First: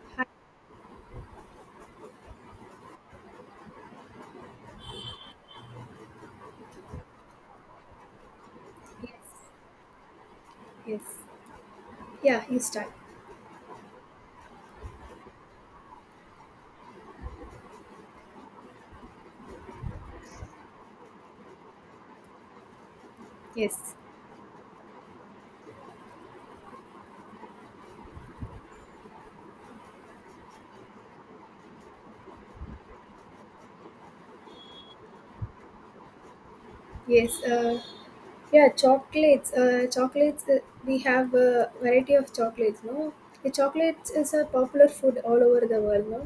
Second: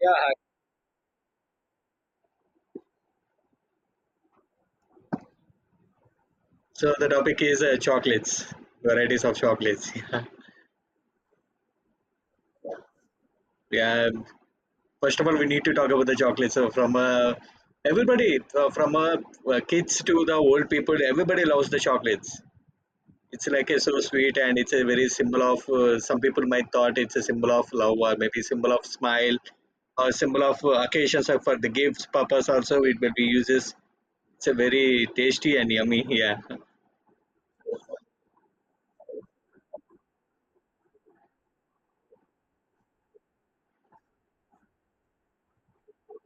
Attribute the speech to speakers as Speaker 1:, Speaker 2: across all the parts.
Speaker 1: Yeah,
Speaker 2: Hi.
Speaker 1: hi. So the topic is chocolates,
Speaker 2: Yes.
Speaker 1: varieties of chocolates.
Speaker 2: Yes. Yeah, you start.
Speaker 1: Yeah. Yeah. First of all, we need to talk about the chocolates. So everybody, from kids to the old people, everybody loves the chocolates. It's like a
Speaker 2: Yes.
Speaker 1: so sweet, and it's a very symbol of. Some people might thought it's a symbol of love, or maybe symbol of smile, or symbol of occasions or for the gifts purpose. Also, it will be uses. It's a very tasty and yummy. Yeah.
Speaker 2: Yes. Yeah, chocolates. Chocolates. We have a variety of chocolates. No, the chocolate is a popular food all over the world. No,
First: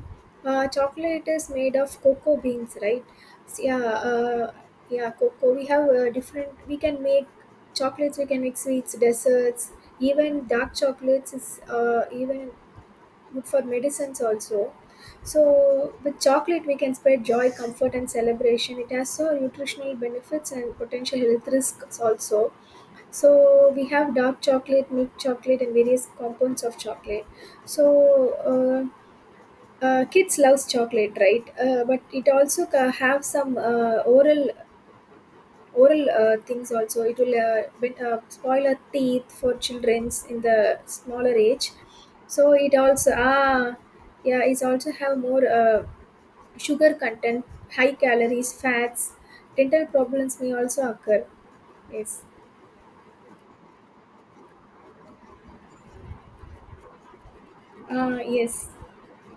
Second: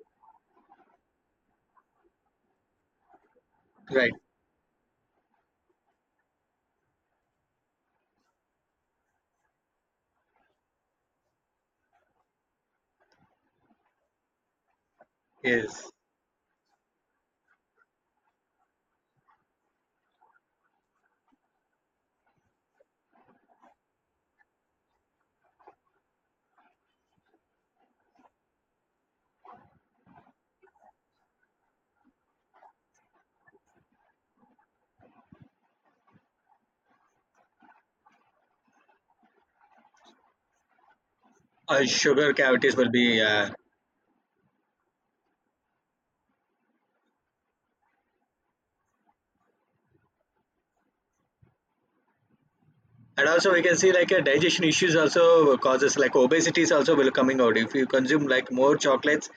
Speaker 2: chocolate is made of cocoa beans, right? So, yeah.
Speaker 1: Right.
Speaker 2: Uh, yeah, cocoa. We have different. We can make chocolates. We can make sweets, desserts. Even dark chocolates is even good for medicines also.
Speaker 1: Yes.
Speaker 2: So with chocolate we can spread joy, comfort and celebration. It has so nutritional benefits and potential health risks also. So we have dark chocolate, milk chocolate and various compounds of chocolate. So kids loves chocolate, right? But it also have some oral things, also it will spoil our teeth for childrens in the smaller age.
Speaker 1: Sugar
Speaker 2: So it
Speaker 1: cavities will
Speaker 2: also,
Speaker 1: be,
Speaker 2: yeah, it also have more sugar content, high calories fats, dental problems may also occur. Yes.
Speaker 1: and also we can see like a digestion issues, also causes like obesity is also will coming out if you
Speaker 2: Ah
Speaker 1: consume like
Speaker 2: yes
Speaker 1: more chocolates.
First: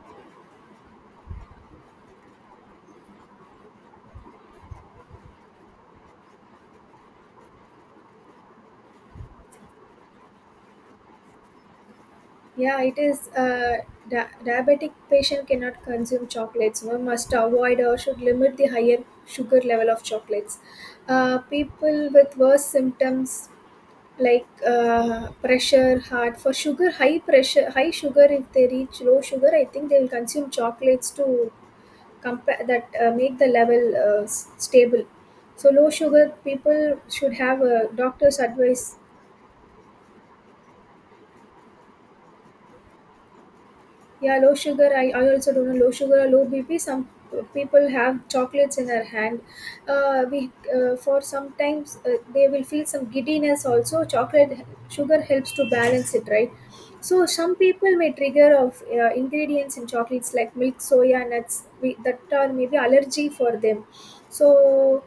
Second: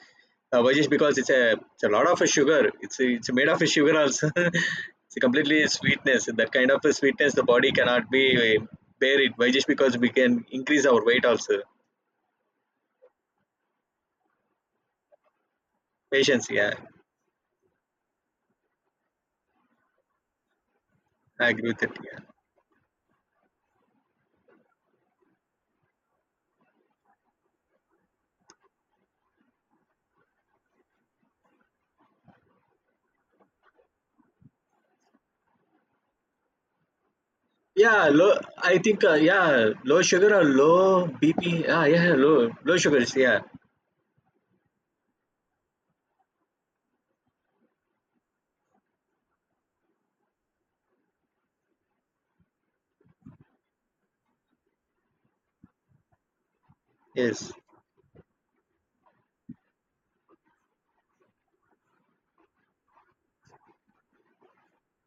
Speaker 1: But just because it's a lot of a sugar, it's made of a sugar also, it's a completely sweetness, that kind of a sweetness the body cannot be, uh, bear it, by just because we can increase our weight also.
Speaker 2: Yeah, it is. uh, Diabetic patient cannot consume
Speaker 1: Patience, yeah.
Speaker 2: chocolates. One must avoid or should limit the higher sugar level of chocolates.
Speaker 1: I agree with it,
Speaker 2: People
Speaker 1: yeah.
Speaker 2: with worse symptoms like pressure hard for sugar, high pressure, high sugar, if they reach low sugar, I think they will consume chocolates to compare that, make the level stable. So low sugar people should have a
Speaker 1: Yeah, low.
Speaker 2: doctor's
Speaker 1: I
Speaker 2: advice.
Speaker 1: think, yeah, low sugar or low BP, ah yeah, low, low sugars, yeah.
Speaker 2: Yeah, low sugar. I also don't know low sugar or low BP. Some people have chocolates in their hand. We for sometimes they will feel some giddiness also. Chocolate sugar helps to balance it, right? So
Speaker 1: Yes.
Speaker 2: some people may trigger of ingredients in chocolates like milk, soya nuts, that are maybe allergy for them. So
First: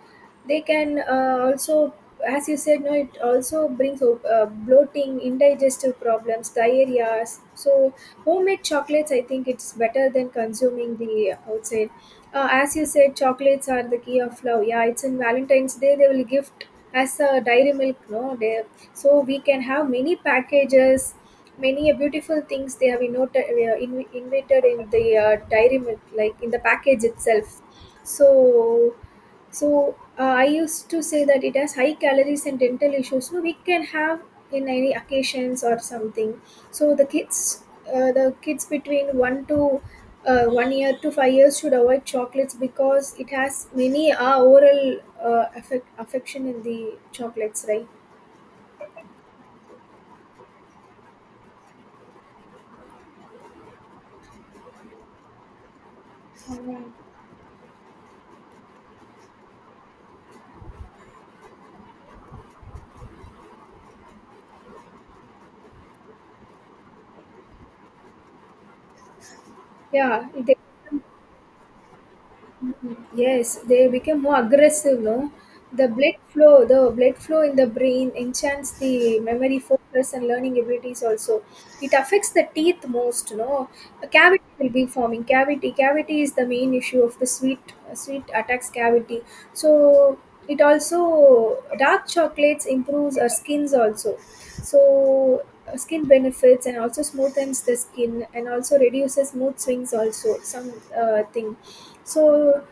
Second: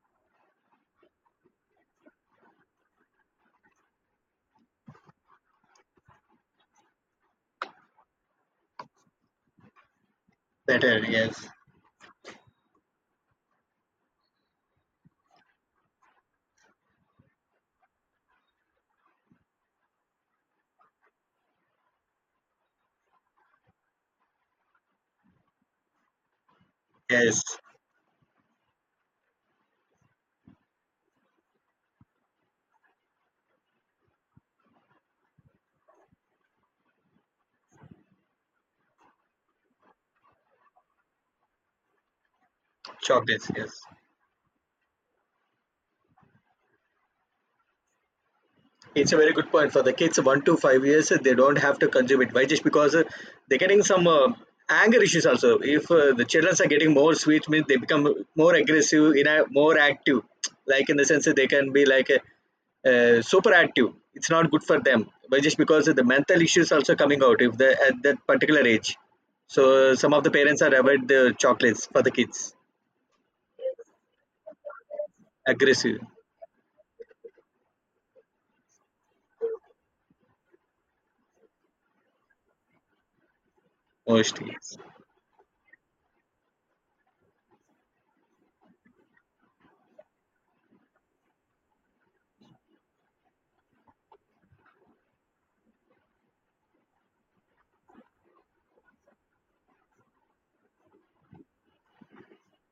Speaker 2: they can also, as you said, no, it also brings up bloating, indigestive problems, diarrhea. So homemade chocolates, I think, it's better than consuming
Speaker 1: Better,
Speaker 2: the
Speaker 1: yes.
Speaker 2: outside. As you said, chocolates are the key of love. Yeah, it's in Valentine's Day they will gift as a Dairy Milk, no, they, so we can have many packages, many beautiful things they have innoted, invited in the Dairy Milk, like in the package
Speaker 1: Yes.
Speaker 2: itself. so so I used to say that it has high calories and dental issues. No, we can have in any occasions or something. So the kids, between 1 year to 5 years should avoid chocolates because it
Speaker 1: Chocolates,
Speaker 2: has
Speaker 1: yes.
Speaker 2: many oral affection in the chocolates, right?
Speaker 1: It's a very good point for the kids 1 to 5 years. They don't have to consume it. Why? Just because, they're getting some anger issues also. If, the children are getting
Speaker 2: Alright.
Speaker 1: more sweets, means they become more aggressive, in a more active. Like in the sense that they can be like a, super active. It's not good for them. But just because of the mental issues also coming out if they at that particular age. So some of
Speaker 2: Yeah,
Speaker 1: the
Speaker 2: they.
Speaker 1: parents are avoid the chocolates for the kids.
Speaker 2: Mhm. Yes, they become more aggressive, no? The
Speaker 1: Aggressive,
Speaker 2: blood flow, in the brain enchants the memory, focus, and learning abilities also. It affects the teeth most, no? A cavity
Speaker 1: mostly.
Speaker 2: will be forming. Cavity is the main issue of the sweet attacks cavity. So it also dark chocolates improves our skins also. So skin benefits and also smoothens the skin and also reduces mood swings also, some thing. So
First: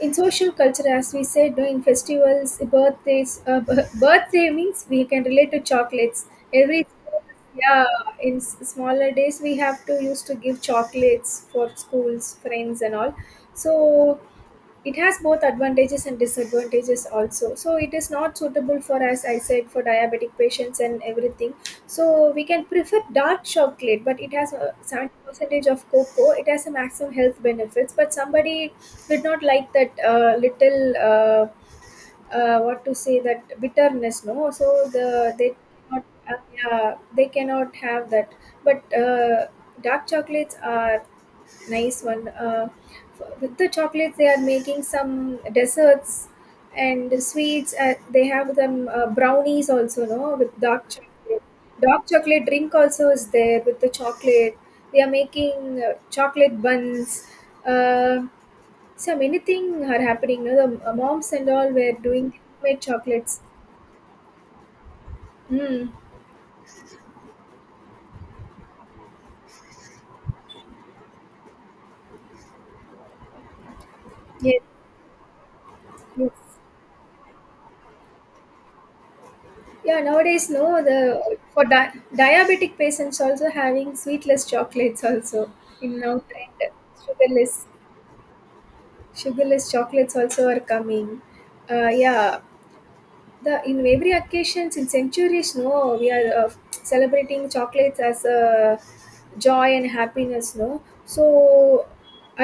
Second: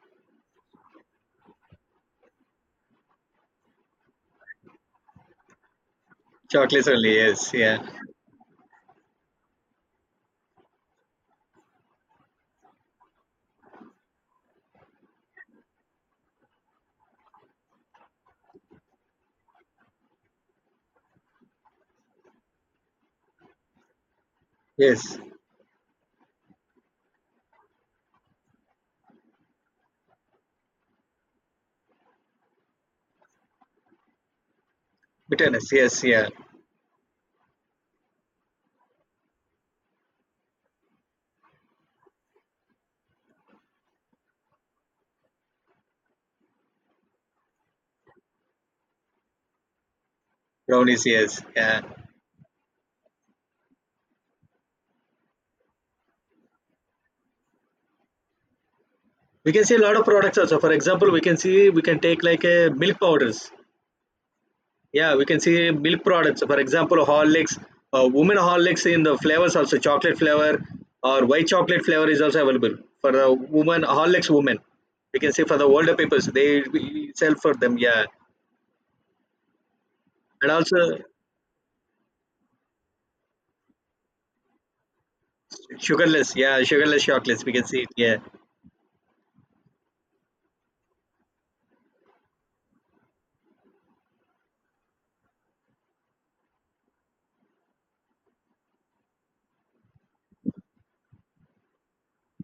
Speaker 2: in social culture, as we said, no, in festivals, birthdays, birthday means we can relate to chocolates
Speaker 1: Chocolates
Speaker 2: every.
Speaker 1: only. Yes. Yeah.
Speaker 2: Yeah, in smaller days we have to used to give chocolates for schools friends and all. So it has both advantages and disadvantages also, so it is not suitable for, as I said, for diabetic patients and everything. So we can prefer dark chocolate, but it has a 70
Speaker 1: Yes.
Speaker 2: percentage of cocoa, it has a maximum health benefits, but somebody did not like that little, what to say, that bitterness, no. So the, they
Speaker 1: Bitterness. Yes.
Speaker 2: cannot,
Speaker 1: Yeah.
Speaker 2: yeah, they cannot have that. But dark chocolates are nice one. With the chocolates, they are making some desserts and sweets. They have them brownies also, no, with dark
Speaker 1: Brownies,
Speaker 2: chocolate.
Speaker 1: yes, yeah.
Speaker 2: Dark chocolate drink also is there with the chocolate. They are making chocolate buns. Uh, so many
Speaker 1: We can see a
Speaker 2: things
Speaker 1: lot
Speaker 2: are
Speaker 1: of products
Speaker 2: happening.
Speaker 1: also,
Speaker 2: No?
Speaker 1: for
Speaker 2: The
Speaker 1: example we
Speaker 2: moms
Speaker 1: can
Speaker 2: and
Speaker 1: see
Speaker 2: all
Speaker 1: we
Speaker 2: were
Speaker 1: can take
Speaker 2: doing
Speaker 1: like a
Speaker 2: homemade
Speaker 1: milk
Speaker 2: chocolates.
Speaker 1: powders. Yeah, we can see
Speaker 2: Mm.
Speaker 1: milk products, for example Horlicks, women Horlicks, in the flavors also chocolate flavor or white chocolate flavor is also available for the woman Horlicks, women.
Speaker 2: Yes.
Speaker 1: We can see for the older people, so they,
Speaker 2: Yes.
Speaker 1: we sell for them, yeah.
Speaker 2: Yeah,
Speaker 1: And
Speaker 2: nowadays, no,
Speaker 1: also
Speaker 2: the for diabetic patients also having sweetless chocolates also in now
Speaker 1: sugarless, yeah,
Speaker 2: trend.
Speaker 1: sugarless chocolates we can
Speaker 2: Sugarless,
Speaker 1: see it, yeah.
Speaker 2: sugarless chocolates also are coming. Yeah, the in every occasions, in centuries, no, we are celebrating chocolates as a joy and happiness, no. So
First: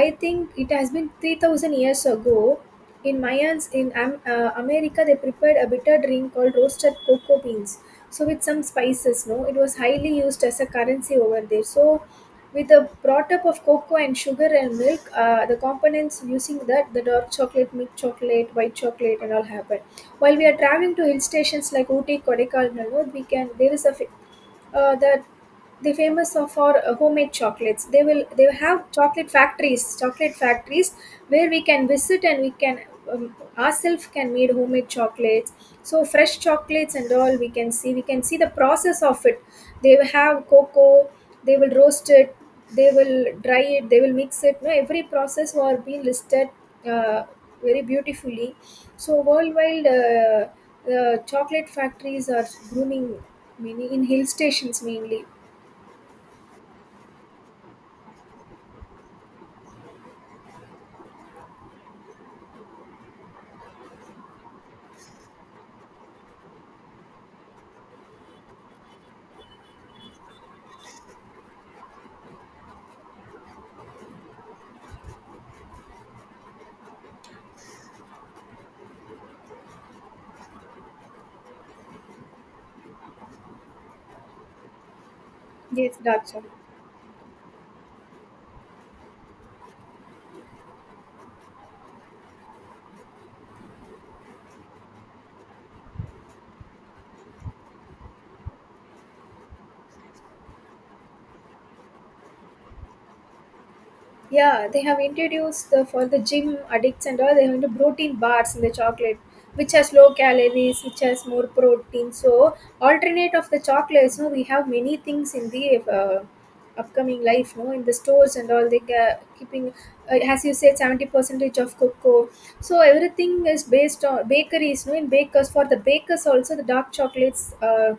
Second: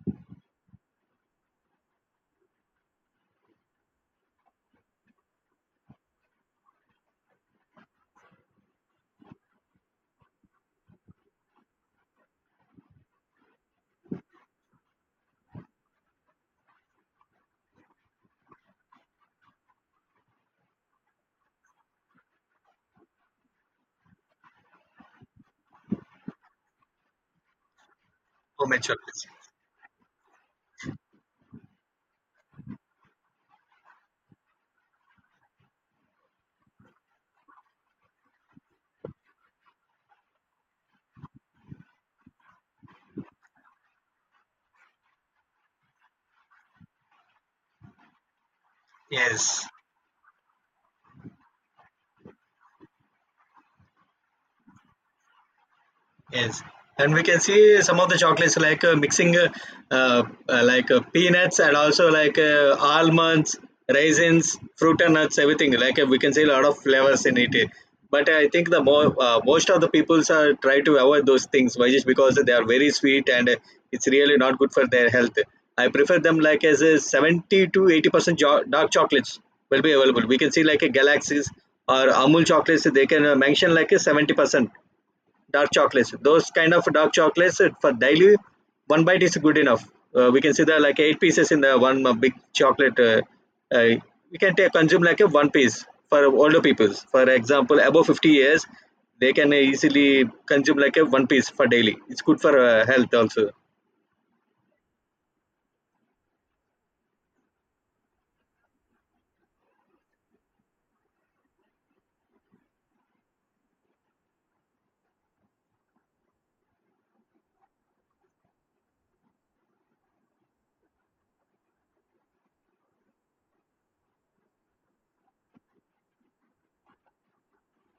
Speaker 2: I think it has been 3,000 years ago in Mayans, in America they prepared a bitter drink called roasted cocoa beans. So with some spices, no, it was highly used as a currency over there. So with the brought up of cocoa and sugar and milk, the components using that, the dark chocolate, milk chocolate, white chocolate, and all happen. While we are traveling to hill stations like Ooty, Kodaikanal, we can there is a fa- that the famous of for homemade chocolates. They
Speaker 1: Homemade
Speaker 2: have
Speaker 1: chocolates,
Speaker 2: chocolate factories where we can visit and we can ourselves can made homemade chocolates. So fresh chocolates and all we can see. We can see the process of it. They have cocoa. They will roast it. They will dry it. They will mix it. No, every process are being listed, uh, very beautifully. So
Speaker 1: yes.
Speaker 2: worldwide, the chocolate factories are grooming, many in hill stations mainly.
Speaker 1: Yes, and we can see some of the chocolates like mixing like peanuts, and also like almonds, raisins, fruit and nuts, everything. Like we can see a lot of flavors in it. But I think the more most of the peoples are try to avoid those things, why just because they are very sweet, and it's really not good for their health. I prefer them like as a 70 to 80% dark chocolates will be available. We can see like a galaxies or Amul chocolates. They can mention like a 70% dark
Speaker 2: Yes.
Speaker 1: chocolates,
Speaker 2: Dark.
Speaker 1: those kind of dark chocolates for daily. One bite is good enough. We can see there are like eight pieces in the one big chocolate uh, we can take consume like a one piece for older people, for example above 50 years, they can easily consume like a one piece for daily, it's good for health also.
Speaker 2: Yeah, they have introduced for the gym addicts and all, they have the protein bars in the chocolate, which has low calories, which has more protein. So, alternate of the chocolates, no, we have many things in the upcoming life, no, in the stores and all, they are keeping, as you said, 70 percentage of cocoa. So everything is based on bakeries, no, in bakers, for the bakers also the dark chocolates uh,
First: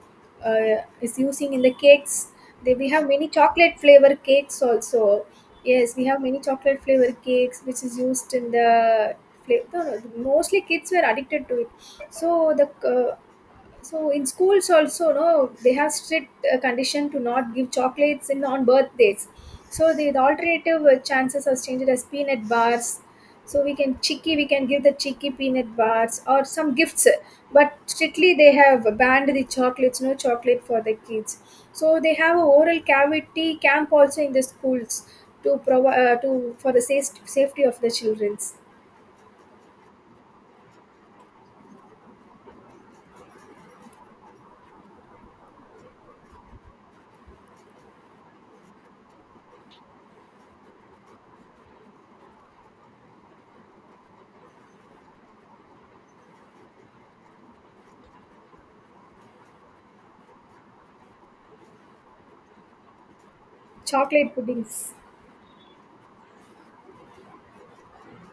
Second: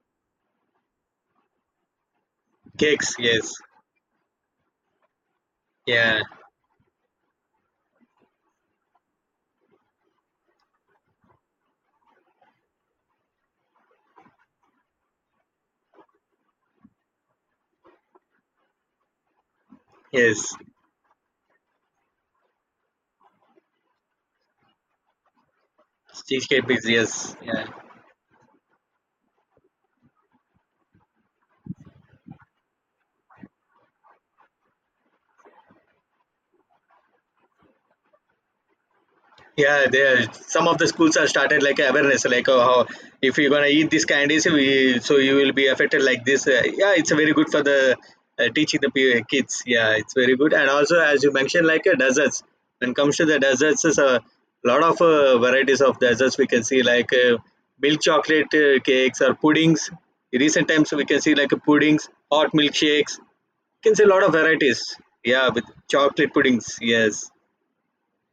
Speaker 2: uh, is using in the cakes. We have
Speaker 1: Cakes,
Speaker 2: many
Speaker 1: yes,
Speaker 2: chocolate flavor cakes also. Yes, we
Speaker 1: yeah.
Speaker 2: have many chocolate flavor cakes which is used in the no, no, mostly kids were addicted to it. So the uh, so in schools also, no, they have strict condition to not give chocolates in on birthdays. So the
Speaker 1: Yes.
Speaker 2: alternative chances are changed as peanut bars. So we can chicky, we can give the chicky peanut bars or
Speaker 1: Cheesecake
Speaker 2: some
Speaker 1: is,
Speaker 2: gifts.
Speaker 1: yes, yeah.
Speaker 2: But strictly they have banned the chocolates, no chocolate for the kids. So they have a oral cavity camp also in the schools to provide to for the safety of the childrens.
Speaker 1: Yeah, there some of the schools are started like awareness, like oh, how if you're gonna eat these candies, we, so you will be affected like this. Yeah, it's very good for the, teaching the kids. Yeah, it's very good. And also, as you mentioned, like desserts. When it comes to the desserts, there's a lot of varieties of desserts we can see, like milk chocolate cakes or puddings. In recent times, we can see like puddings, hot milkshakes. You can see a lot of
Speaker 2: Chocolate
Speaker 1: varieties.
Speaker 2: puddings.
Speaker 1: Yeah, with chocolate puddings. Yes,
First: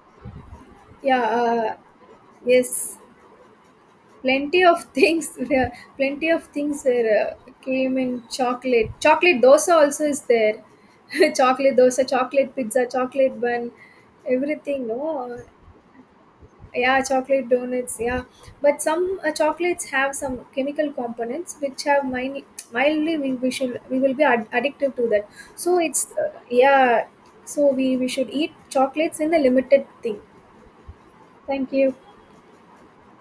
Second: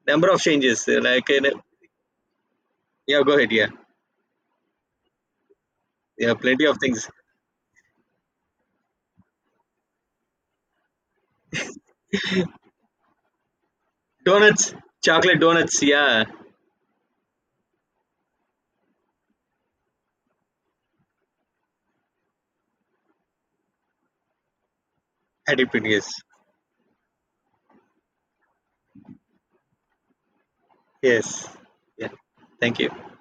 Speaker 1: number of changes uh,
Speaker 2: Yeah.
Speaker 1: like. in
Speaker 2: Yes.
Speaker 1: Yeah, go ahead. Yeah,
Speaker 2: Plenty of things, there. Plenty
Speaker 1: yeah,
Speaker 2: of
Speaker 1: plenty of
Speaker 2: things
Speaker 1: things.
Speaker 2: came in chocolate. Chocolate dosa also is there. Chocolate dosa, chocolate pizza, chocolate bun,
Speaker 1: Donuts,
Speaker 2: everything.
Speaker 1: chocolate
Speaker 2: No,
Speaker 1: donuts. Yeah,
Speaker 2: yeah, chocolate donuts. Yeah, but some chocolates have some chemical components which have mildly, we will be addictive to that.
Speaker 1: had it,
Speaker 2: So it's
Speaker 1: yes,
Speaker 2: yeah. So we should eat chocolates in a limited thing.
Speaker 1: yes.
Speaker 2: Thank you.
Speaker 1: Yeah, thank you.